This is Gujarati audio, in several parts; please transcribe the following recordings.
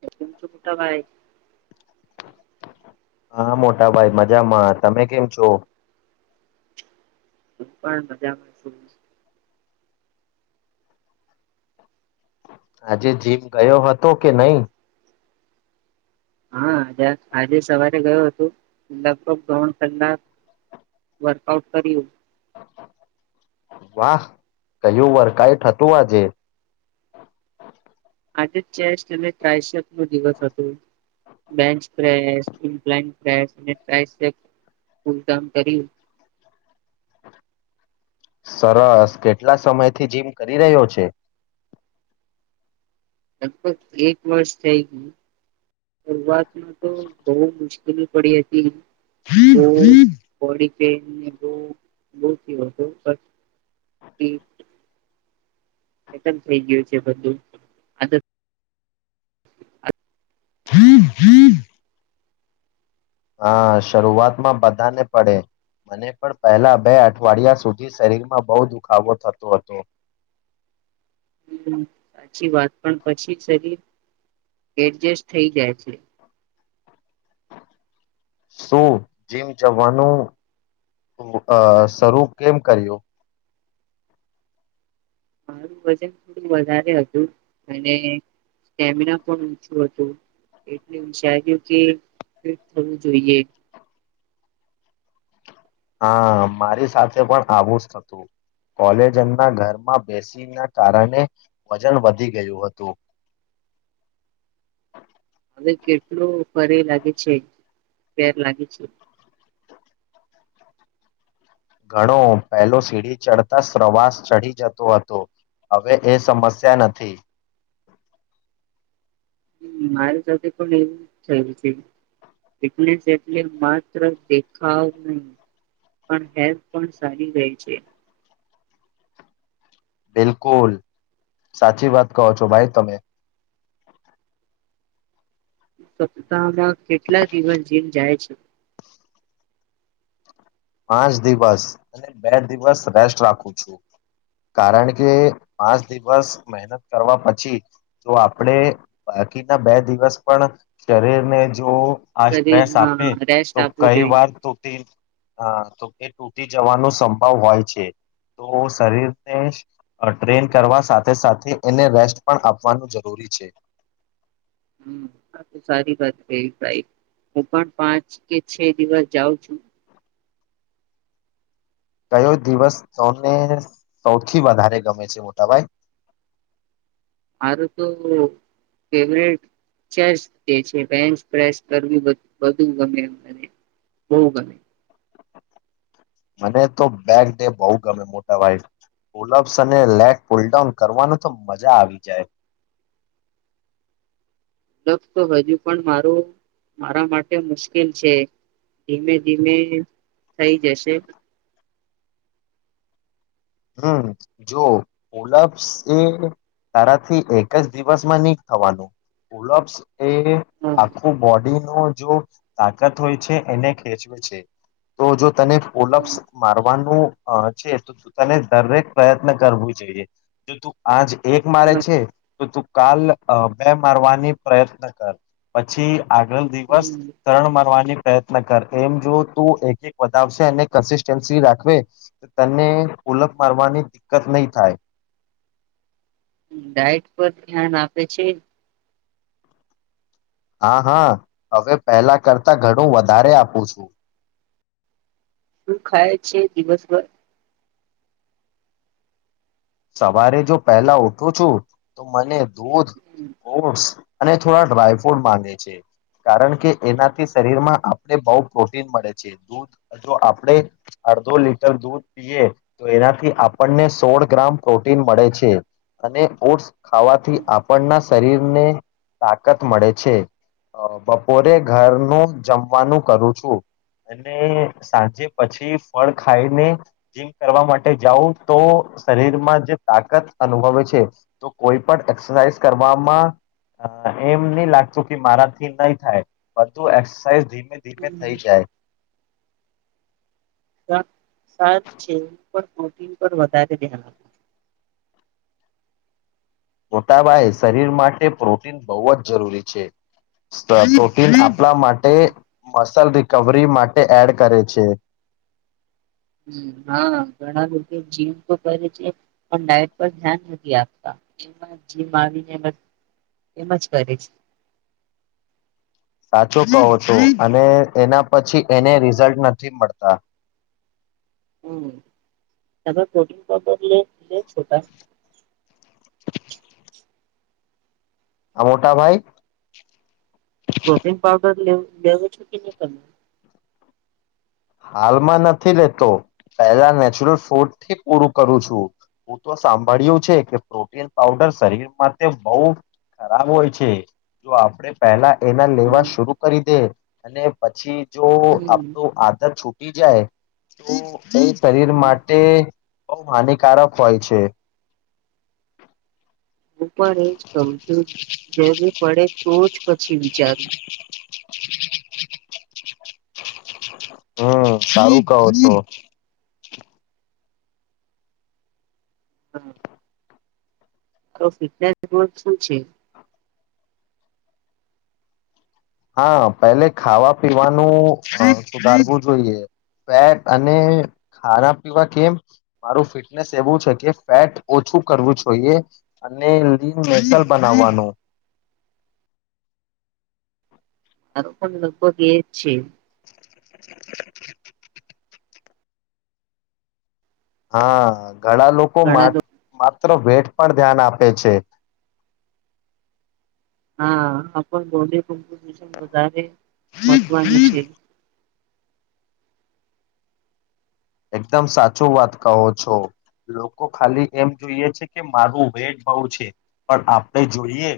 તમ [unintelligible] ભાઈ હા મોટાભાઈ મજામાં તમે કેમ છો હું પણ મજા શું આજે જીમ ગયો હતો કે નઈ હા આજે સવારે ગયો હતો લગભગ દોણ કલાક વર્કઆઉટ કર્યું વાહ કયું વરકાઈટ હતું આજે આજે ચેસટ નુ દિવસ હતુ [unintelligible] સરસ કેટલા સમય થી જીમ કરી રહ્યો છે લગભગ એક વર્ષ થઈ ગયું શરૂઆત તો બો મુશ્કેલ [unintelligible] પડી હતી હ પડી [inaudible] એક જ થઈ ગયું છે બધું આદત [inaudible] હા શરૂઆતમાં બધાને પડે મને પણ પહેલા બે અઠવાડિયા સુધી શરીરમાં બો દુખાવો થતો હતો સાચી વાત પણ પછી શરીર એડજસ્ટ થઈ જાય છે શું જીમ જવાનું અ શરૂ કેમ કર્યું મારું વજન થોડું વધારે હતું અને સ્ટેમિના પણ ઓછું હતું એટલે વિચાર્યું કે ફિટ થવું જોઈએ હા મારી સાથે પણ આવું જ હતું કોલેજ એના ઘરમાં બેસીને કારણે વજન વધી ગયું હતું તે કેટલું ભારે લાગે છે ફેર લાગે છે. ઘણો પહેલો સીડી ચડતા શવાસ ચઢી જતો હતો હવે એ સમસ્યા નથી મારી સાથે પણ એવું થયું છે એટલે માત્ર દેખાવ નહી પણ હેથ પણ સારી રેય છે. બિલકુલ સાચી વાત કહો છો ભાઈ તમે સપ્તાહમાં કેટલા દિવસ જીવ જાય છે પાંચ દિવસ અને બે દિવસ રેસ્ટ રાખું છું કારણ કે પાંચ દિવસ મહેનત કરવા પછી જો આપણેે બાકીના બે દિવસ પણ શરીરને જો આ શરીર સ્ટ્રેસ આપે હા રેસ્ટ તો આપવું કઈ જોઈએ વાર તો તે હા તો એ તૂટી જવાનો સંભવ હોય છે તો શરીરને ટ્રેન કરવા સાથે સાથે એને રેસ્ટ પણ આપવાનું જરૂરી છે. હમ સારી વાત ભાઈ હું પણ પાંચ કે છે દિવસ જાઉં છું કયો દિવસ સૌને સૌથી વધારે ગમે છે મોટાભાઈ મારું તો ફેવરેટ ચેસટ ડે છે બેન્ચ સ્પેસર કરવુ બધું ગમે બો ગમે મને તો બેક ડે બો ગમે મોટા ભાઈ પુલપ્સ અને લેક પુલડાઉન કરવાનું તો મજા આવી જાય [unintelligible] તો હજુ પણ મારું મારા માટે મુશ્કેલ છે ધીમે ધીમે થઈ જશે હમ જો‌ પુલપ્સ એ તારાથી એક જ દિવસમાં ની થવાનું પુલ્સ એ હમ આખું બોડી તો હોય છે એને ખેચવે છે તો જો તને પોલપ્સ હમ, મારવાનું અ છે. તને દરેક પ્રયત્ન કરવો જોઈએ જો તું આજ એક મારે છે. તો તું કાલ અ બે મારવાની પ્રયત્ન કર પછી આગળ દિવસ હમ. ત્રણ મા પ્રયત્ન કર એમ જો તુ એક એકશે કસી રાખ તને ઓલખ મારવાની દિક્કત નહીં થાય ડાયટ પર ધ્યાન આપે છે. હા હા હવે પહેલા કરતા ઘણું વધારે આપું છું. શું ખાય છે દિવસભર સવારે જો પેલા ઉઠું છું તો મને દૂધ હમ, ઓસ અને થોડા ડ્રાયફ્રૂટ માંગે છે. કારણ કે એનાથી શરીરમાં આપણે બઉુ પ્રોટીન મળે છે. દૂધ જો આપણે અડધો લીટર દૂધ પીએ તો એનાથી આપણને સોળ ગ્રામ પ્રોટીન મળે છે. અને ઓટ્સ ખાવાથી આપણના શરીરને તાકાત મળે છે. અ બપોરે ઘરનું જમવાનું કરું છું. અને સાંજે પછી ફળ ખાઈને જીમ કરવા માટે જાઉ તો શરીરમાં જે તાકાત અનુભવે છે. તો કોઈ પણ એક્સરસાઇઝ કરવામાં અહ એમ નહી લાગતું કે મારાથી નહી થાય. બધુ એક્સરસાઇઝ ધીમે ધીમે હમ. થઈ જાય. જીમ પર વધ ધ્યાન આપુ મોતા ભાઈ, શરીર માટે પ્રોટીન બહુ જ જરૂરી છે. પ્રોટીન [unintelligible] આપડા માટે હમ. મસલ કવરી માટે એડ કરે છે. હમ્મ હા. ઘણા લોકો જીમ તો કરે છે પણ ડાયટ પર ધ્યાન નથી આપતા. એમા જીમ આવીને એમ જ કરે છે સાચું કહો છું. અને એના પછી એને રિઝલ્ટ નથી મળતા. હમ્મ. તમે પ્રોટીન પાવર લો છો કા [inaudible] આ મોટા ભાઈ? પ્રોટીન પાવડર લે લેવો છો કે નહી? કર હાલમાં નથી લેતો. પહેલા નેચરલ ફૂડ થી પૂરું કરું છું. હું તો સાંભળ્યું છે કે પ્રોટીન પઉડર શરીર માટે બઉ ખરાબ હોય છે. જો આપણેે પહેલા એના લેવા હમ શરુ કરી દે અને પછી જો હમ આપડો આ છુટી જાય તો એ શરીર હમ માટે બહુ હાનિકારક હોય છે. હું પણ એજ કરૂ છું. જે પડે તો જ પછી વિચારું હમ્મ સારું કાવો તો [inaudible] તો ફિટનેસ ગોલ શું છે? હા પહેલે ખાવા પીવાનું સુધારવું જોઈએ. ફેટ અને ખાવા પીવા કેમ મારું ફિટનેસ એવું છે કે, ફેટ ઓછું કરવું જોઈએ. અને લીન નેચરલ બનાવવાનું મારુ પણ લગભગ લગભગ એ છે. [inaudible] હા. ઘણા લોકો મા ઘણા લોકો મા ત્રો વેટ પણ ધ્યાન આપે છે. હા આપણ બોલી બધાની મહવની છે. એકદમ સાચો વાત કહો છો. લોકો ખાલી એમ જોઈએ છે કે મારું વેટ બહુ છે. પણ આપણે જોઈએ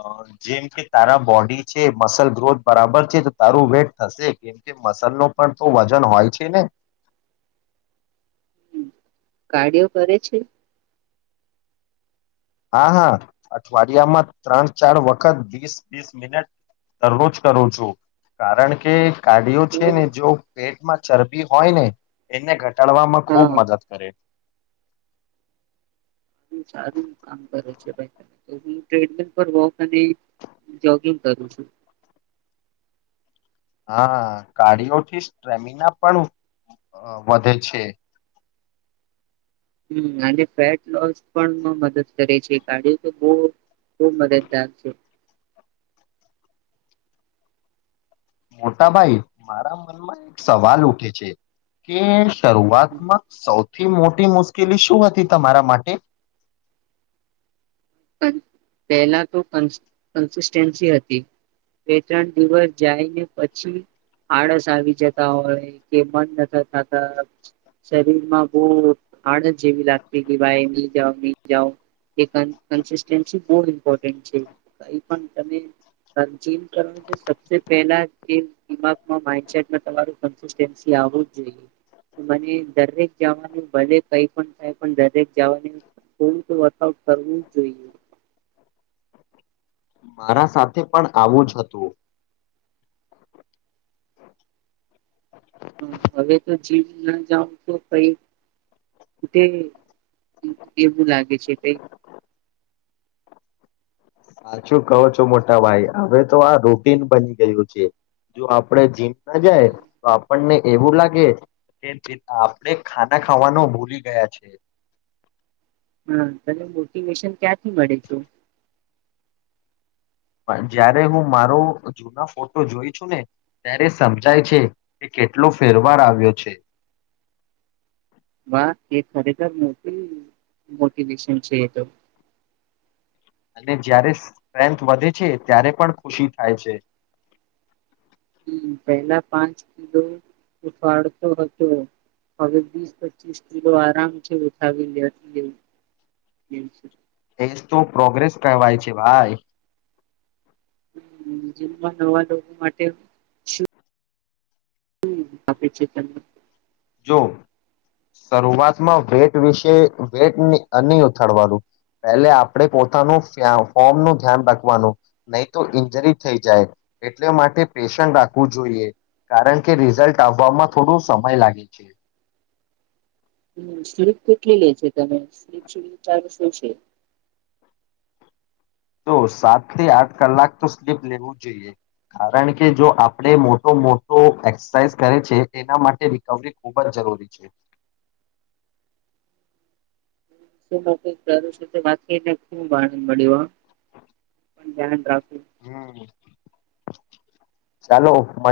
અ જેમ કે તારા બોડી છે. મસલ ગ્રોથ બરાબર છે. તો તારું વેટ થશે કેમ કે મસલ નો પણ તો વજન હોય છે ને. કારાડીયો કરે છે? હા હા અઠવાડિયામાં ત્રણ ચાર વખત વીસ વીસ મિનટ દરરોજ કરું છું. કારણ કે કાઢિઓ તો છે ને જો પેટમાં ચરબી હોય ને એને ઘટાડવામાં હા ખૂબ મદદ કરે. બહુ સારું કામ કરે ટ્રેડમિલ પર વોક નહીં જોગિંગ કરું છું. હા કાર્ડીયોથી સ્ટ્રેમિના પણ અ વધે છે. હમ અને ફેટ લોસ પણ નુ મદદ કરે છે. કાર્ડિયો તો બો બો મદદદાર છે. મોટાભાઈ મારા મનમાં એક સવાલ ઉઠે છે કે શરૂઆતમક સૌ થી મોટી મુશ્કેલી શું હતી તમારા માટે? પણ પહેલા તો કન, કન્સિસ્ટન્સી હતી બે ત્રણ દિવસ જાયને પછી આળસ આવી જતા હોય કે મન નાતા થતા, શરીરમાં બહુ આળસ જેવી લાગતી કે ભાઈ નહીં જાવ, નહીં જાવ આવી કે કન્સિસ્ટન્સી બહુ જ ઇમ્પોર્ટન્ટ છે કઈ પણ તમે જીમ કરવા છે સબસે પહેલા તે દિમાગમાં માઈન્ડસેટમાં તમારું કન્સિસ્ટન્સી આવું જ જોઈએ મને દરેક જવાનું ભલે કંઈ પણ થાય પણ દરેક જવાનું તો વર્કઆઉટ કરવું. જોઈએ મારા સાથે પણ આવું જ હતું. હ હવે તો જીમના જાવ તો કઈ ખૂટે એવું લાગે છે કઈ સાચું કહો છો મોટા ભાઈ, હવે તો આ રૂટીન બની ગયું છે. જો આપણે જીમ ના જાય, તો આપણને એવું લાગે કે આપણે ખાના ખાવાનો ભૂલી ગયા છે. હા તને મોટિવેશન ક્યાંથી મળે છું? જ્યારે હું મારો જૂના ફોટો જોઈ છું ને ત્યારે સમજાય છે કે કેટલો ફેરવાર આવ્યો છે. વાહ! એ ખરેખર મોટી મોટિવેશન છે એ તો. અને જ્યારે સ્ટ્રેન્થ વધે છે ત્યારે પણ ખુશી થાય છે. હમ પહેલા પાંચ કિલો ઉપાડતો હતો હવે વીસ પચીસ કિલો આરામ છે ઉઠાવી લેઇ, લેઉ, લેઉ છું. એસ તો પ્રોગ્રેસ કહેવાય છે ભાઈ. જેમમાં નવા લોકો માટે શું? [unintelligible] જો સરૂઆતમાં વેટ વિશે વેટ નહી ઉથાડવાનું, પહેલે આપણે પોતાનું ફી, ફોમનું ધ્યાન રાખવાનું નહી તો ઈન્જરી થઈ જાય. એટલે માટે પેશન રાખવું જોઈએ કારણ કે રિઝલ્ટ આવવામાં થોડો સમય લાગે. [inaudible] હમ સ્લીપ કેટલી લે છે તમે સ્લીપ [unintelligible] ચાલો શું છે? તો સાત થી આઠ કલાક તો સ્લીપ લેવું જોઈએ કારણ કે જો આપણે મોટો મોટો એક્સરસાઇઝ કરે છે એના માટે રિકવરી ખૂબ જ જરૂરી છે. શું મોક કરું [unintelligible] વાકીને [unintelligible] મળ્યું આ? [unintelligible] હમ્મ.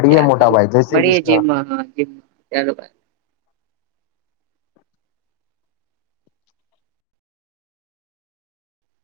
ચાલો, મળીએે જીમમાં હમણાં, ચાલો બાય